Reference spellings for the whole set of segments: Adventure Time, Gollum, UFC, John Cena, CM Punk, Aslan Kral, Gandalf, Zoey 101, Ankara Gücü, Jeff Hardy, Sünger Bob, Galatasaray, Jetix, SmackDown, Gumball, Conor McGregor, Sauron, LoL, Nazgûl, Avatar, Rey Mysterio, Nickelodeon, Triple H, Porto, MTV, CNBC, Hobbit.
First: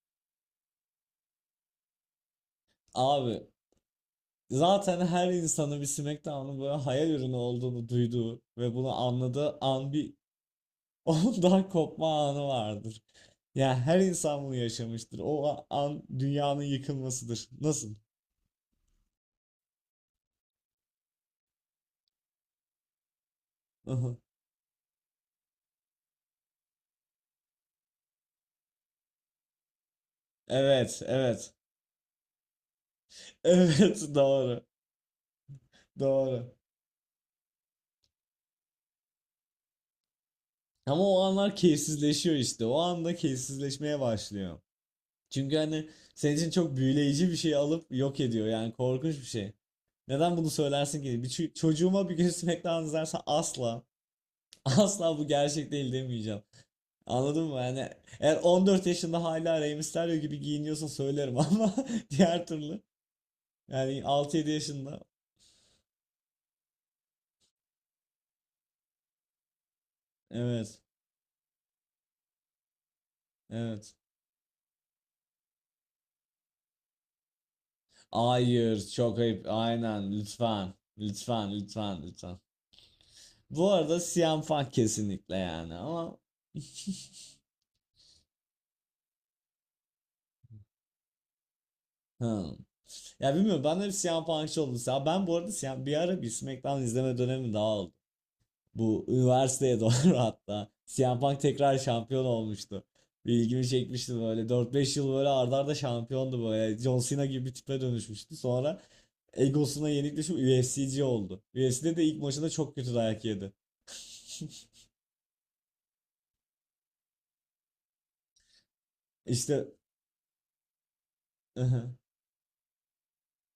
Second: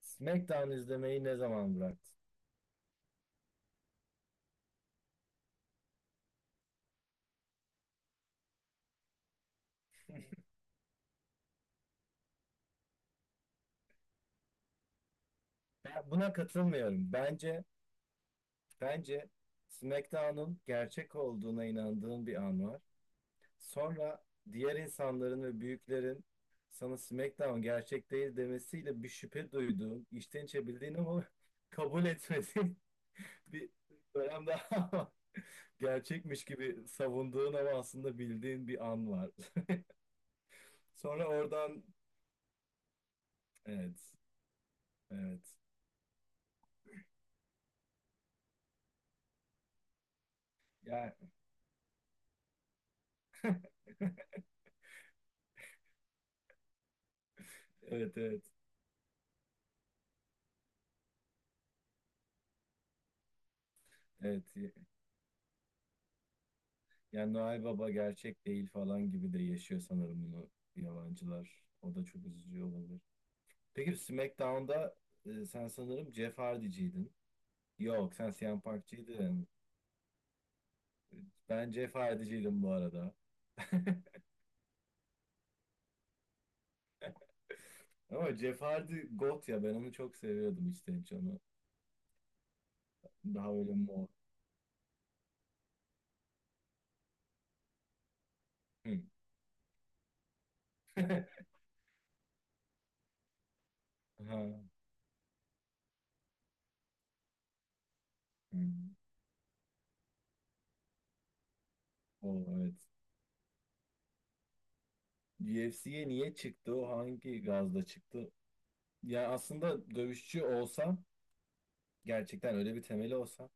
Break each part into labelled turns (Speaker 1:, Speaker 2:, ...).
Speaker 1: SmackDown izlemeyi ne zaman bıraktın?
Speaker 2: Abi zaten her insanın bir SmackDown'un böyle hayal ürünü olduğunu duyduğu ve bunu anladığı an bir ondan kopma anı vardır. Yani her insan bunu yaşamıştır. O an
Speaker 1: Ben buna
Speaker 2: dünyanın
Speaker 1: katılmıyorum.
Speaker 2: yıkılmasıdır.
Speaker 1: Bence
Speaker 2: Nasıl?
Speaker 1: bence SmackDown'un gerçek olduğuna inandığın bir an var. Sonra diğer insanların ve büyüklerin sana SmackDown gerçek değil demesiyle bir şüphe duyduğun, içten içe bildiğin
Speaker 2: Evet,
Speaker 1: ama
Speaker 2: evet.
Speaker 1: kabul etmediğin bir
Speaker 2: Evet,
Speaker 1: dönem
Speaker 2: doğru.
Speaker 1: daha var. Gerçekmiş
Speaker 2: Doğru.
Speaker 1: gibi savunduğun ama aslında bildiğin bir an var.
Speaker 2: Ama o
Speaker 1: Sonra
Speaker 2: anlar
Speaker 1: oradan
Speaker 2: keyifsizleşiyor işte. O anda
Speaker 1: evet,
Speaker 2: keyifsizleşmeye başlıyor.
Speaker 1: evet.
Speaker 2: Çünkü hani senin için çok büyüleyici bir şey alıp yok ediyor. Yani korkunç bir şey. Neden bunu söylersin
Speaker 1: Yani
Speaker 2: ki? Çocuğuma bir gün SmackDown izlersen asla asla bu gerçek değil demeyeceğim. Anladın mı? Yani
Speaker 1: evet,
Speaker 2: eğer
Speaker 1: evet.
Speaker 2: 14 yaşında hala Rey Mysterio gibi giyiniyorsa söylerim ama diğer türlü, yani altı
Speaker 1: Evet,
Speaker 2: yedi yaşında,
Speaker 1: yani Noel Baba gerçek değil falan gibi de yaşıyor sanırım bunu
Speaker 2: evet
Speaker 1: yabancılar. O da çok üzücü olabilir.
Speaker 2: evet.
Speaker 1: Peki SmackDown'da sen sanırım Jeff Hardy'ciydin. Yok sen CM
Speaker 2: Hayır çok ayıp
Speaker 1: Punk'ciydin.
Speaker 2: aynen, lütfen lütfen
Speaker 1: Ben Jeff
Speaker 2: lütfen lütfen.
Speaker 1: Hardy'ciydim bu arada.
Speaker 2: Bu arada CM Punk kesinlikle, yani ama
Speaker 1: Ama Jeff Hardy GOAT ya ben onu çok seviyordum işte canı.
Speaker 2: Hmm. Ya
Speaker 1: Daha
Speaker 2: bilmiyorum,
Speaker 1: öyle
Speaker 2: ben de bir
Speaker 1: mor.
Speaker 2: CM Punk'çı oldum. Ya ben bu arada bir ara bir SmackDown izleme dönemi daha oldu.
Speaker 1: Hı.
Speaker 2: Bu üniversiteye doğru hatta. CM Punk tekrar şampiyon olmuştu. Bir ilgimi çekmişti
Speaker 1: Ha.
Speaker 2: böyle. 4 5 yıl böyle arda arda şampiyondu böyle. John Cena gibi bir tipe dönüşmüştü.
Speaker 1: Hı.
Speaker 2: Sonra egosuna yenik düşüp UFC'ci oldu. UFC'de de ilk
Speaker 1: O
Speaker 2: maçında çok
Speaker 1: evet.
Speaker 2: kötü dayak yedi.
Speaker 1: UFC'ye niye çıktı? O hangi gazla çıktı? Yani
Speaker 2: İşte
Speaker 1: aslında dövüşçü olsam gerçekten öyle bir temeli olsa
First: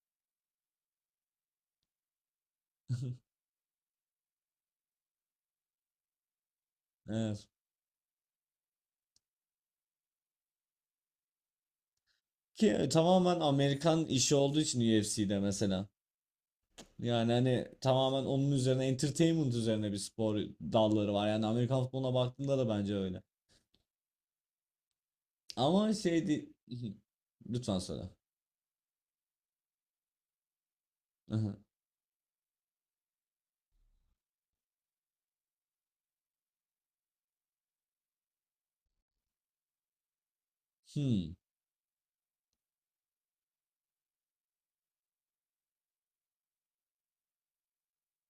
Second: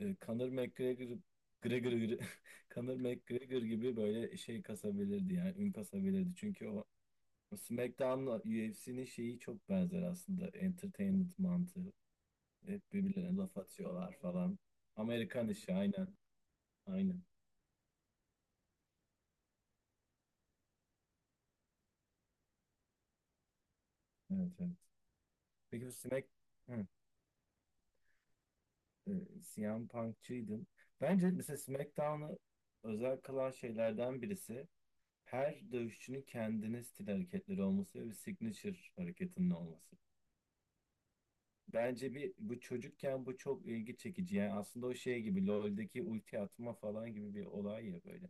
Speaker 1: Conor McGregor Gregor, Gre- Conor McGregor gibi böyle şey kasabilirdi yani ün kasabilirdi. Çünkü o
Speaker 2: evet.
Speaker 1: o SmackDown'la UFC'nin şeyi çok benzer aslında. Entertainment mantığı.
Speaker 2: Ki
Speaker 1: Hep birbirlerine
Speaker 2: tamamen
Speaker 1: laf
Speaker 2: Amerikan
Speaker 1: atıyorlar
Speaker 2: işi
Speaker 1: falan.
Speaker 2: olduğu için UFC'de
Speaker 1: Amerikan işi
Speaker 2: mesela.
Speaker 1: aynen. Aynen.
Speaker 2: Yani hani tamamen onun üzerine, entertainment üzerine bir spor dalları var. Yani Amerikan futboluna baktığında da bence öyle.
Speaker 1: Evet evet. Peki bu
Speaker 2: Ama
Speaker 1: Smack...
Speaker 2: şey değil.
Speaker 1: Hı.
Speaker 2: Lütfen söyle.
Speaker 1: e, CM Punk'çıydın. Bence
Speaker 2: Aha.
Speaker 1: mesela SmackDown'ı özel kılan şeylerden birisi her dövüşçünün kendine stil hareketleri olması ve bir signature hareketinin olması.
Speaker 2: Hmm.
Speaker 1: Bence bir bu çocukken bu çok ilgi çekici. Yani aslında o şey gibi LoL'deki ulti atma falan gibi bir olay ya böyle.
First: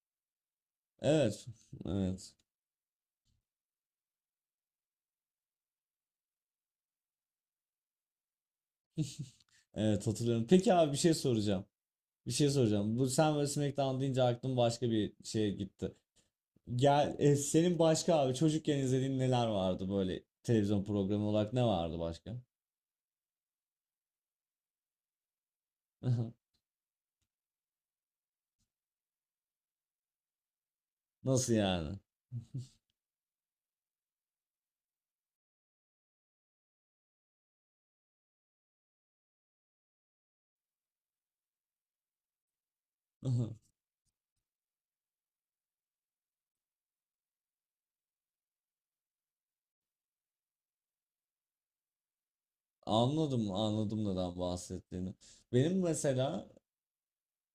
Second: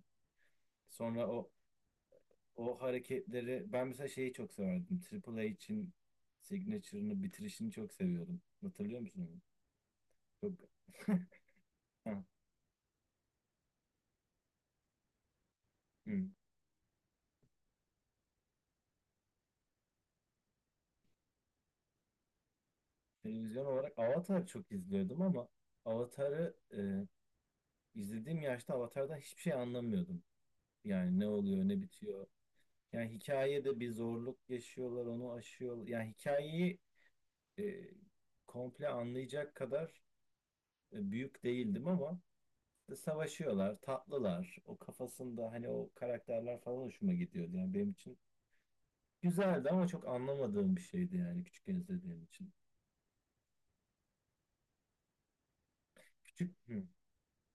Speaker 1: Sonra
Speaker 2: Evet.
Speaker 1: o
Speaker 2: Evet.
Speaker 1: o hareketleri ben mesela şeyi çok severdim. Triple H'in signature'ını bitirişini çok seviyordum. Hatırlıyor musun onu?
Speaker 2: Evet hatırlıyorum.
Speaker 1: Çok
Speaker 2: Peki abi bir şey soracağım.
Speaker 1: Ha,
Speaker 2: Bir şey soracağım. Bu sen böyle SmackDown deyince aklım başka bir şeye gitti.
Speaker 1: hı.
Speaker 2: Senin başka abi çocukken izlediğin neler vardı, böyle televizyon programı olarak ne vardı başka?
Speaker 1: Televizyon olarak Avatar çok izliyordum ama
Speaker 2: Aha.
Speaker 1: Avatar'ı izlediğim yaşta Avatar'dan hiçbir şey anlamıyordum. Yani ne
Speaker 2: Nasıl
Speaker 1: oluyor, ne
Speaker 2: yani?
Speaker 1: bitiyor. Yani hikayede bir zorluk yaşıyorlar, onu aşıyor. Yani hikayeyi e, komple anlayacak kadar büyük değildim ama
Speaker 2: Aha.
Speaker 1: savaşıyorlar, tatlılar. O kafasında hani o karakterler falan hoşuma gidiyordu. Yani benim için güzeldi ama çok anlamadığım bir şeydi yani küçükken izlediğim için.
Speaker 2: Anladım, anladım neden bahsettiğini. Benim mesela
Speaker 1: Küçük mü?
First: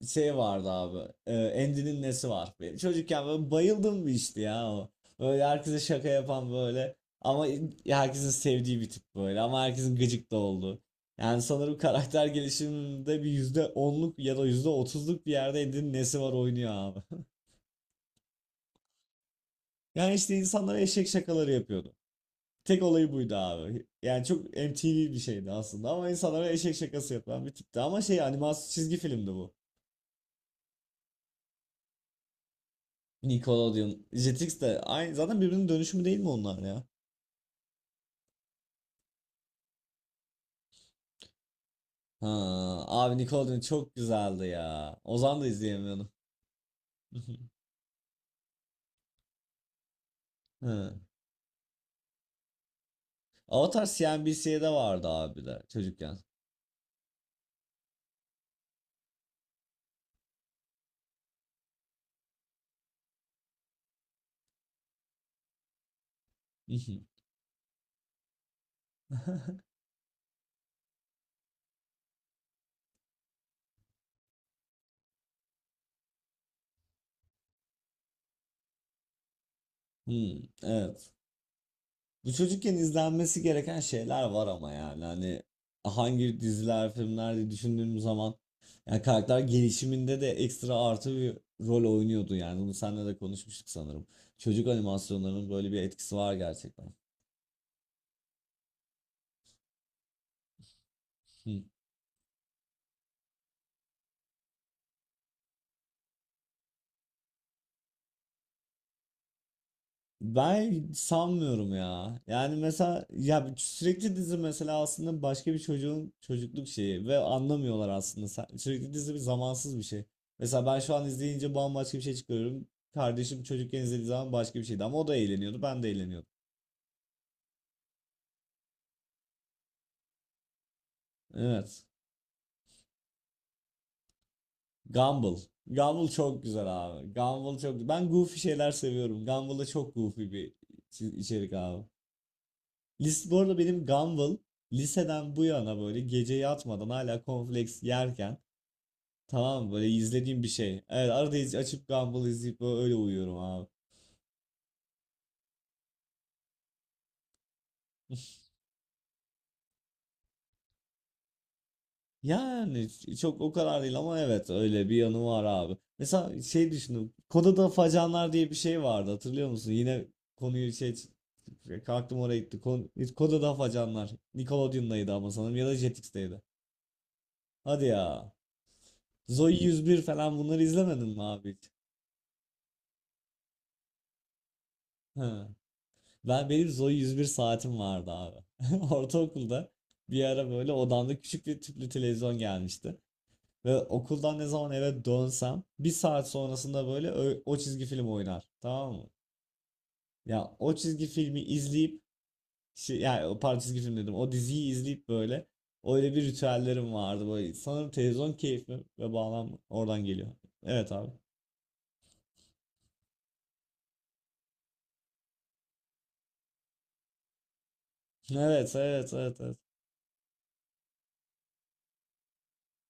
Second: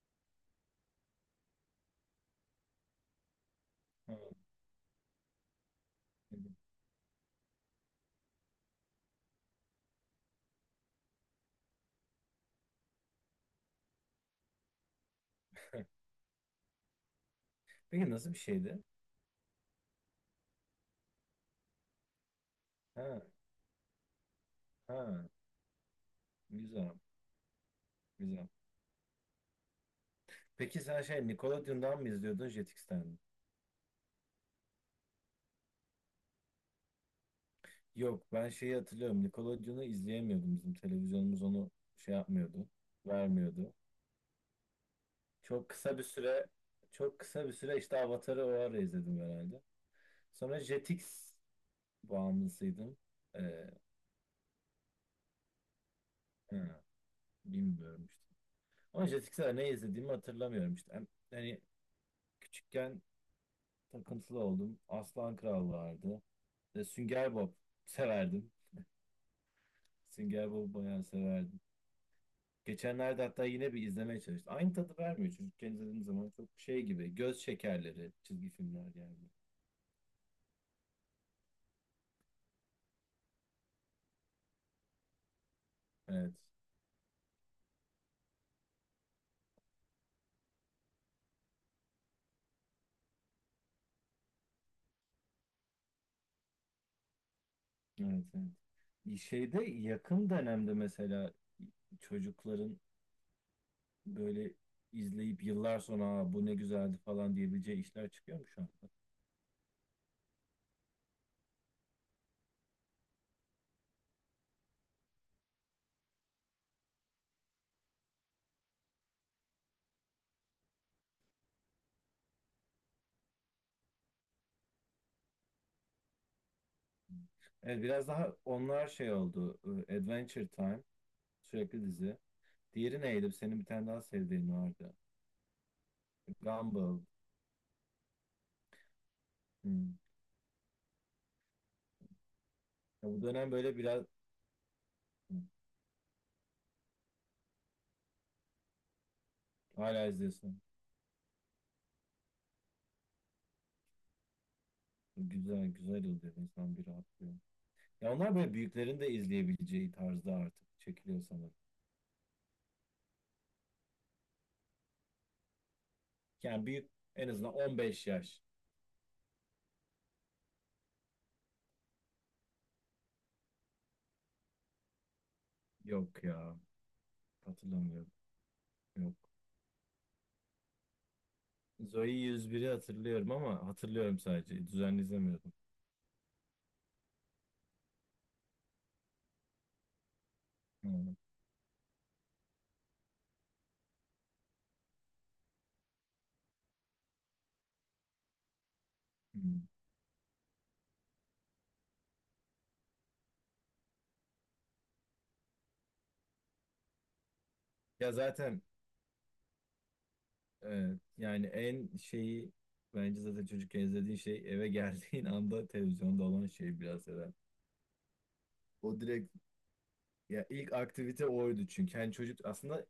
Speaker 2: şey vardı abi. E, Andy'nin nesi var? Benim çocukken böyle bayıldım bir
Speaker 1: Ha,
Speaker 2: işte ya o. Böyle herkese şaka yapan
Speaker 1: evet.
Speaker 2: böyle. Ama herkesin sevdiği bir tip böyle. Ama herkesin gıcık da olduğu. Yani sanırım karakter gelişiminde bir %10'luk ya da %30'luk bir yerde Andy'nin nesi var oynuyor abi.
Speaker 1: Peki nasıl bir şeydi?
Speaker 2: Yani işte insanlara eşek şakaları yapıyordu. Tek olayı
Speaker 1: Ha,
Speaker 2: buydu abi. Yani çok MTV bir
Speaker 1: ha,
Speaker 2: şeydi aslında, ama insanlara eşek
Speaker 1: güzel,
Speaker 2: şakası yapan bir tipti. Ama şey,
Speaker 1: güzel.
Speaker 2: animasyon çizgi filmdi bu.
Speaker 1: Peki sen şey Nickelodeon'dan mı izliyordun Jetix'ten mi?
Speaker 2: Nickelodeon. Jetix de aynı zaten, birbirinin dönüşümü değil mi onlar ya?
Speaker 1: Yok ben şeyi hatırlıyorum. Nickelodeon'u izleyemiyordum. Bizim televizyonumuz onu şey
Speaker 2: Ha,
Speaker 1: yapmıyordu.
Speaker 2: abi Nickelodeon
Speaker 1: Vermiyordu.
Speaker 2: çok güzeldi ya. Ozan da
Speaker 1: Çok kısa bir
Speaker 2: izleyemiyorum.
Speaker 1: süre Çok kısa bir süre işte Avatar'ı o ara izledim herhalde. Sonra
Speaker 2: Hı.
Speaker 1: Jetix bağımlısıydım. Ee,
Speaker 2: Avatar CNBC'de vardı abi de, çocukken.
Speaker 1: ha, bilmiyorum işte. Ama Jetix'e ne izlediğimi hatırlamıyorum işte. Hani küçükken takıntılı oldum. Aslan Kral vardı. Ve Sünger Bob severdim. Sünger Bob'u bayağı severdim. Geçenlerde hatta yine bir izlemeye çalıştım. Aynı tadı vermiyor çocukken izlediğim zaman çok şey gibi. Göz şekerleri çizgi filmler geldi.
Speaker 2: Hı, evet. Bu çocukken izlenmesi gereken şeyler var ama yani hani
Speaker 1: Evet.
Speaker 2: hangi diziler, filmler diye düşündüğüm zaman, yani karakter gelişiminde de ekstra artı bir rol oynuyordu yani. Bunu seninle de konuşmuştuk sanırım. Çocuk animasyonlarının böyle bir etkisi var gerçekten.
Speaker 1: Evet, evet. Şeyde yakın dönemde mesela
Speaker 2: Hı.
Speaker 1: çocukların böyle izleyip yıllar sonra "Aa, bu ne güzeldi" falan diyebileceği işler çıkıyor mu şu an?
Speaker 2: Ben sanmıyorum ya. Yani mesela ya, sürekli dizi mesela aslında başka bir çocuğun çocukluk şeyi ve anlamıyorlar aslında. Sürekli dizi bir zamansız bir şey. Mesela ben şu an izleyince bambaşka bir şey çıkıyorum. Kardeşim çocukken izlediği zaman başka bir şeydi, ama o da eğleniyordu, ben de eğleniyordum.
Speaker 1: Evet biraz daha onlar şey oldu. Adventure Time sürekli
Speaker 2: Evet.
Speaker 1: dizi. Diğeri neydi? Senin bir tane daha sevdiğin vardı.
Speaker 2: Gumball. Gumball çok güzel
Speaker 1: Gumball.
Speaker 2: abi. Gumball çok, ben goofy şeyler seviyorum. Gumball da çok
Speaker 1: Hmm.
Speaker 2: goofy bir içerik abi.
Speaker 1: Ya bu
Speaker 2: List bu
Speaker 1: dönem
Speaker 2: arada
Speaker 1: böyle
Speaker 2: benim
Speaker 1: biraz.
Speaker 2: Gumball liseden
Speaker 1: Hmm,
Speaker 2: bu yana böyle gece yatmadan hala cornflakes yerken, tamam böyle
Speaker 1: hala
Speaker 2: izlediğim bir
Speaker 1: izliyorsun.
Speaker 2: şey. Evet arada açıp Gumball izleyip böyle, öyle uyuyorum abi.
Speaker 1: Güzel güzel oluyor, insan bir rahatlıyor. Ya onlar böyle büyüklerin de izleyebileceği tarzda artık çekiliyor sanırım.
Speaker 2: Yani çok o kadar değil ama evet öyle bir yanı var abi. Mesela
Speaker 1: Yani
Speaker 2: şey
Speaker 1: büyük,
Speaker 2: düşündüm.
Speaker 1: en azından
Speaker 2: Koda'da
Speaker 1: 15
Speaker 2: Facanlar
Speaker 1: yaş.
Speaker 2: diye bir şey vardı, hatırlıyor musun? Yine konuyu şey, kalktım oraya gitti. Koda'da Facanlar. Nickelodeon'daydı ama, sanırım, ya da
Speaker 1: Yok
Speaker 2: Jetix'teydi.
Speaker 1: ya,
Speaker 2: Hadi
Speaker 1: hatırlamıyorum.
Speaker 2: ya.
Speaker 1: Yok.
Speaker 2: Zoey 101 falan, bunları izlemedin mi abi hiç?
Speaker 1: Zoe yüz biri hatırlıyorum ama hatırlıyorum sadece. Düzenli izlemiyordum.
Speaker 2: Ben, benim Zoe 101 saatim vardı abi. Ortaokulda bir ara böyle
Speaker 1: Hı,
Speaker 2: odamda küçük bir tüplü televizyon gelmişti. Ve okuldan ne zaman eve dönsem bir saat sonrasında böyle çizgi film oynar. Tamam mı?
Speaker 1: hı.
Speaker 2: Ya o çizgi filmi izleyip şey, yani o pardon çizgi film dedim, o diziyi izleyip böyle, öyle bir ritüellerim vardı böyle. Sanırım
Speaker 1: Ya
Speaker 2: televizyon
Speaker 1: zaten
Speaker 2: keyfi ve bağlam oradan geliyor. Evet
Speaker 1: e,
Speaker 2: abi.
Speaker 1: yani en şeyi, bence zaten çocukken izlediğin şey, eve geldiğin anda televizyonda olan şey biraz herhalde.
Speaker 2: Evet,
Speaker 1: O
Speaker 2: evet,
Speaker 1: direkt,
Speaker 2: evet, evet.
Speaker 1: ya ilk aktivite oydu çünkü. Yani çocuk aslında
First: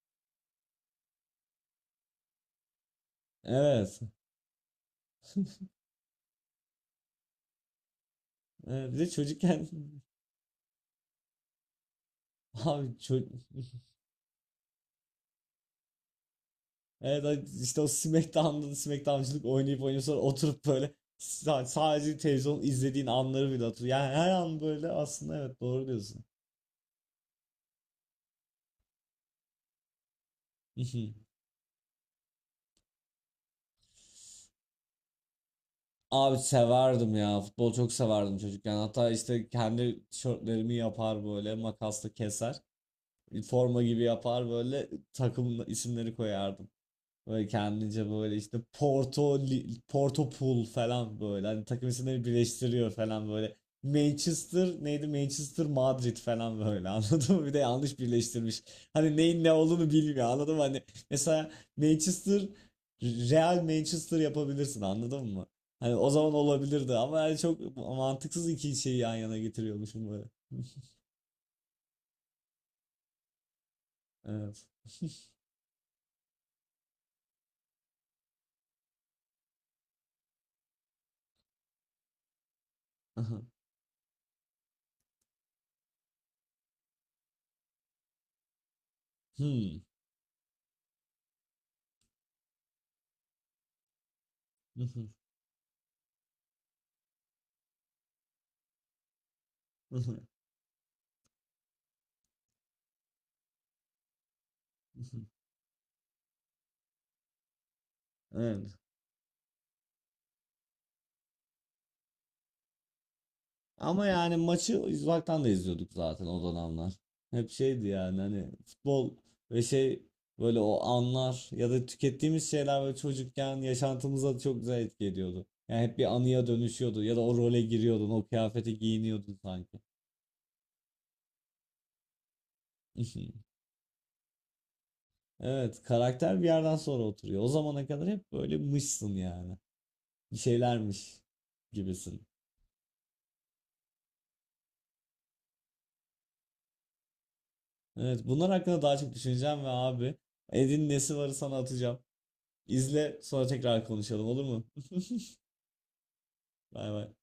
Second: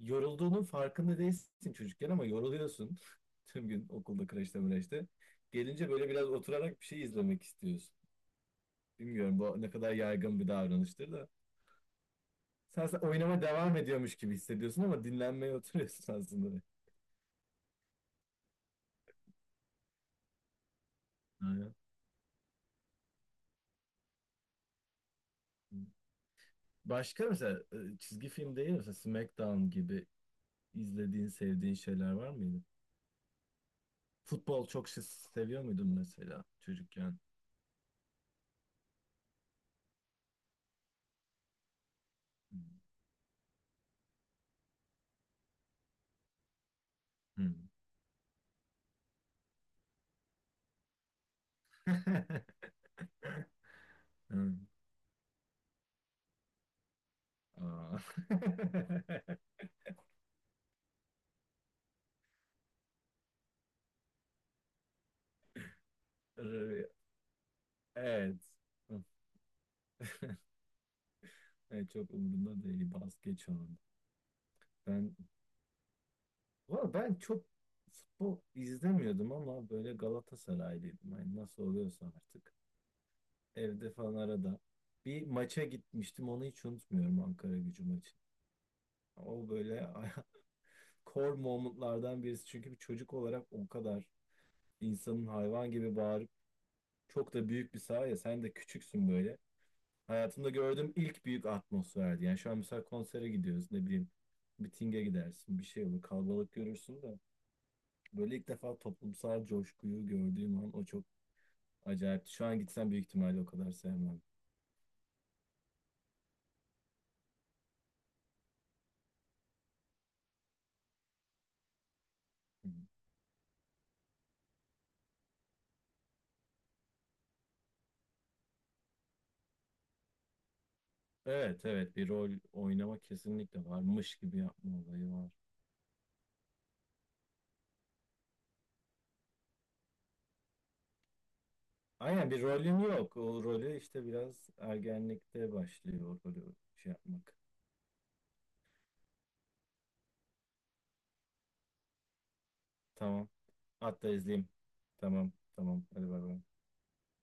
Speaker 1: yorulduğunun farkında değilsin çocukken ama yoruluyorsun. Tüm gün
Speaker 2: Evet.
Speaker 1: okulda, kreşte, mreşte. Gelince böyle biraz oturarak bir şey izlemek istiyorsun.
Speaker 2: Evet. Bir de
Speaker 1: Bilmiyorum bu
Speaker 2: çocukken
Speaker 1: ne kadar yaygın bir davranıştır da. Sen,
Speaker 2: abi
Speaker 1: sen
Speaker 2: çocuk,
Speaker 1: oynama devam ediyormuş gibi hissediyorsun ama dinlenmeye oturuyorsun aslında.
Speaker 2: evet işte o SmackDown'da da SmackDown'cılık oynayıp oynayıp sonra oturup böyle sa-
Speaker 1: Aynen.
Speaker 2: sadece televizyon izlediğin anları bile hatırlıyor. Yani her an böyle aslında, evet doğru diyorsun.
Speaker 1: Başka mesela çizgi film değil mi, mesela SmackDown gibi izlediğin, sevdiğin şeyler var mıydı? Futbol çok şey seviyor muydun
Speaker 2: Abi
Speaker 1: mesela
Speaker 2: severdim
Speaker 1: çocukken?
Speaker 2: ya. Futbol çok severdim çocukken. Hatta işte kendi tişörtlerimi yapar böyle, makasla keser. Forma gibi yapar böyle, takım isimleri koyardım. Böyle
Speaker 1: Hmm.
Speaker 2: kendince, böyle işte Porto, Porto Pool falan böyle. Hani takım isimleri birleştiriyor falan böyle.
Speaker 1: Hmm.
Speaker 2: Manchester neydi? Manchester Madrid falan böyle anladın mı? Bir de
Speaker 1: Aa.
Speaker 2: yanlış birleştirmiş. Hani neyin ne olduğunu bilmiyor, anladın mı? Hani mesela Manchester, Real Manchester yapabilirsin anladın mı? Hani o zaman olabilirdi ama, yani çok
Speaker 1: Evet.
Speaker 2: mantıksız iki şeyi yan yana getiriyormuşum böyle.
Speaker 1: Evet, çok umurumda değil. Bas geç onu.
Speaker 2: Evet.
Speaker 1: Ben Valla ben çok futbol izlemiyordum ama böyle Galatasaraylıydım. Hani nasıl oluyorsa artık. Evde falan arada. Bir maça gitmiştim, onu hiç unutmuyorum, Ankara Gücü maçı. O
Speaker 2: Hmm.
Speaker 1: böyle core momentlardan birisi. Çünkü bir çocuk olarak o kadar insanın hayvan gibi bağırıp, çok da büyük bir saha ya, sen de küçüksün böyle. Hayatımda gördüğüm ilk büyük atmosferdi. Yani şu an mesela konsere gidiyoruz, ne bileyim mitinge gidersin, bir şey olur, kalabalık görürsün de. Böyle ilk defa
Speaker 2: Evet.
Speaker 1: toplumsal coşkuyu gördüğüm an o çok acayipti. Şu an gitsem büyük ihtimalle o kadar
Speaker 2: Ama
Speaker 1: sevmem.
Speaker 2: yani maçı uzaktan da izliyorduk zaten o dönemler. Hep şeydi yani, hani futbol ve şey, böyle o anlar ya da tükettiğimiz
Speaker 1: Hı.
Speaker 2: şeyler böyle çocukken yaşantımıza çok güzel etki ediyordu. Yani hep bir anıya dönüşüyordu ya da o role giriyordun, o kıyafete giyiniyordun sanki.
Speaker 1: Evet evet, bir rol oynama kesinlikle, varmış gibi yapma olayı var.
Speaker 2: Evet, karakter bir yerden sonra oturuyor. O zamana kadar hep böyle mışsın yani. Bir şeylermiş gibisin.
Speaker 1: Aynen, bir rolün yok. O rolü işte biraz ergenlikte başlıyor o rolü şey yapmak.
Speaker 2: Evet, bunlar hakkında daha çok düşüneceğim ve abi Edin nesi varı sana atacağım. İzle
Speaker 1: Tamam.
Speaker 2: sonra tekrar
Speaker 1: Hatta
Speaker 2: konuşalım, olur
Speaker 1: izleyeyim.
Speaker 2: mu?
Speaker 1: Tamam tamam. Hadi bay bay.
Speaker 2: Bay bay.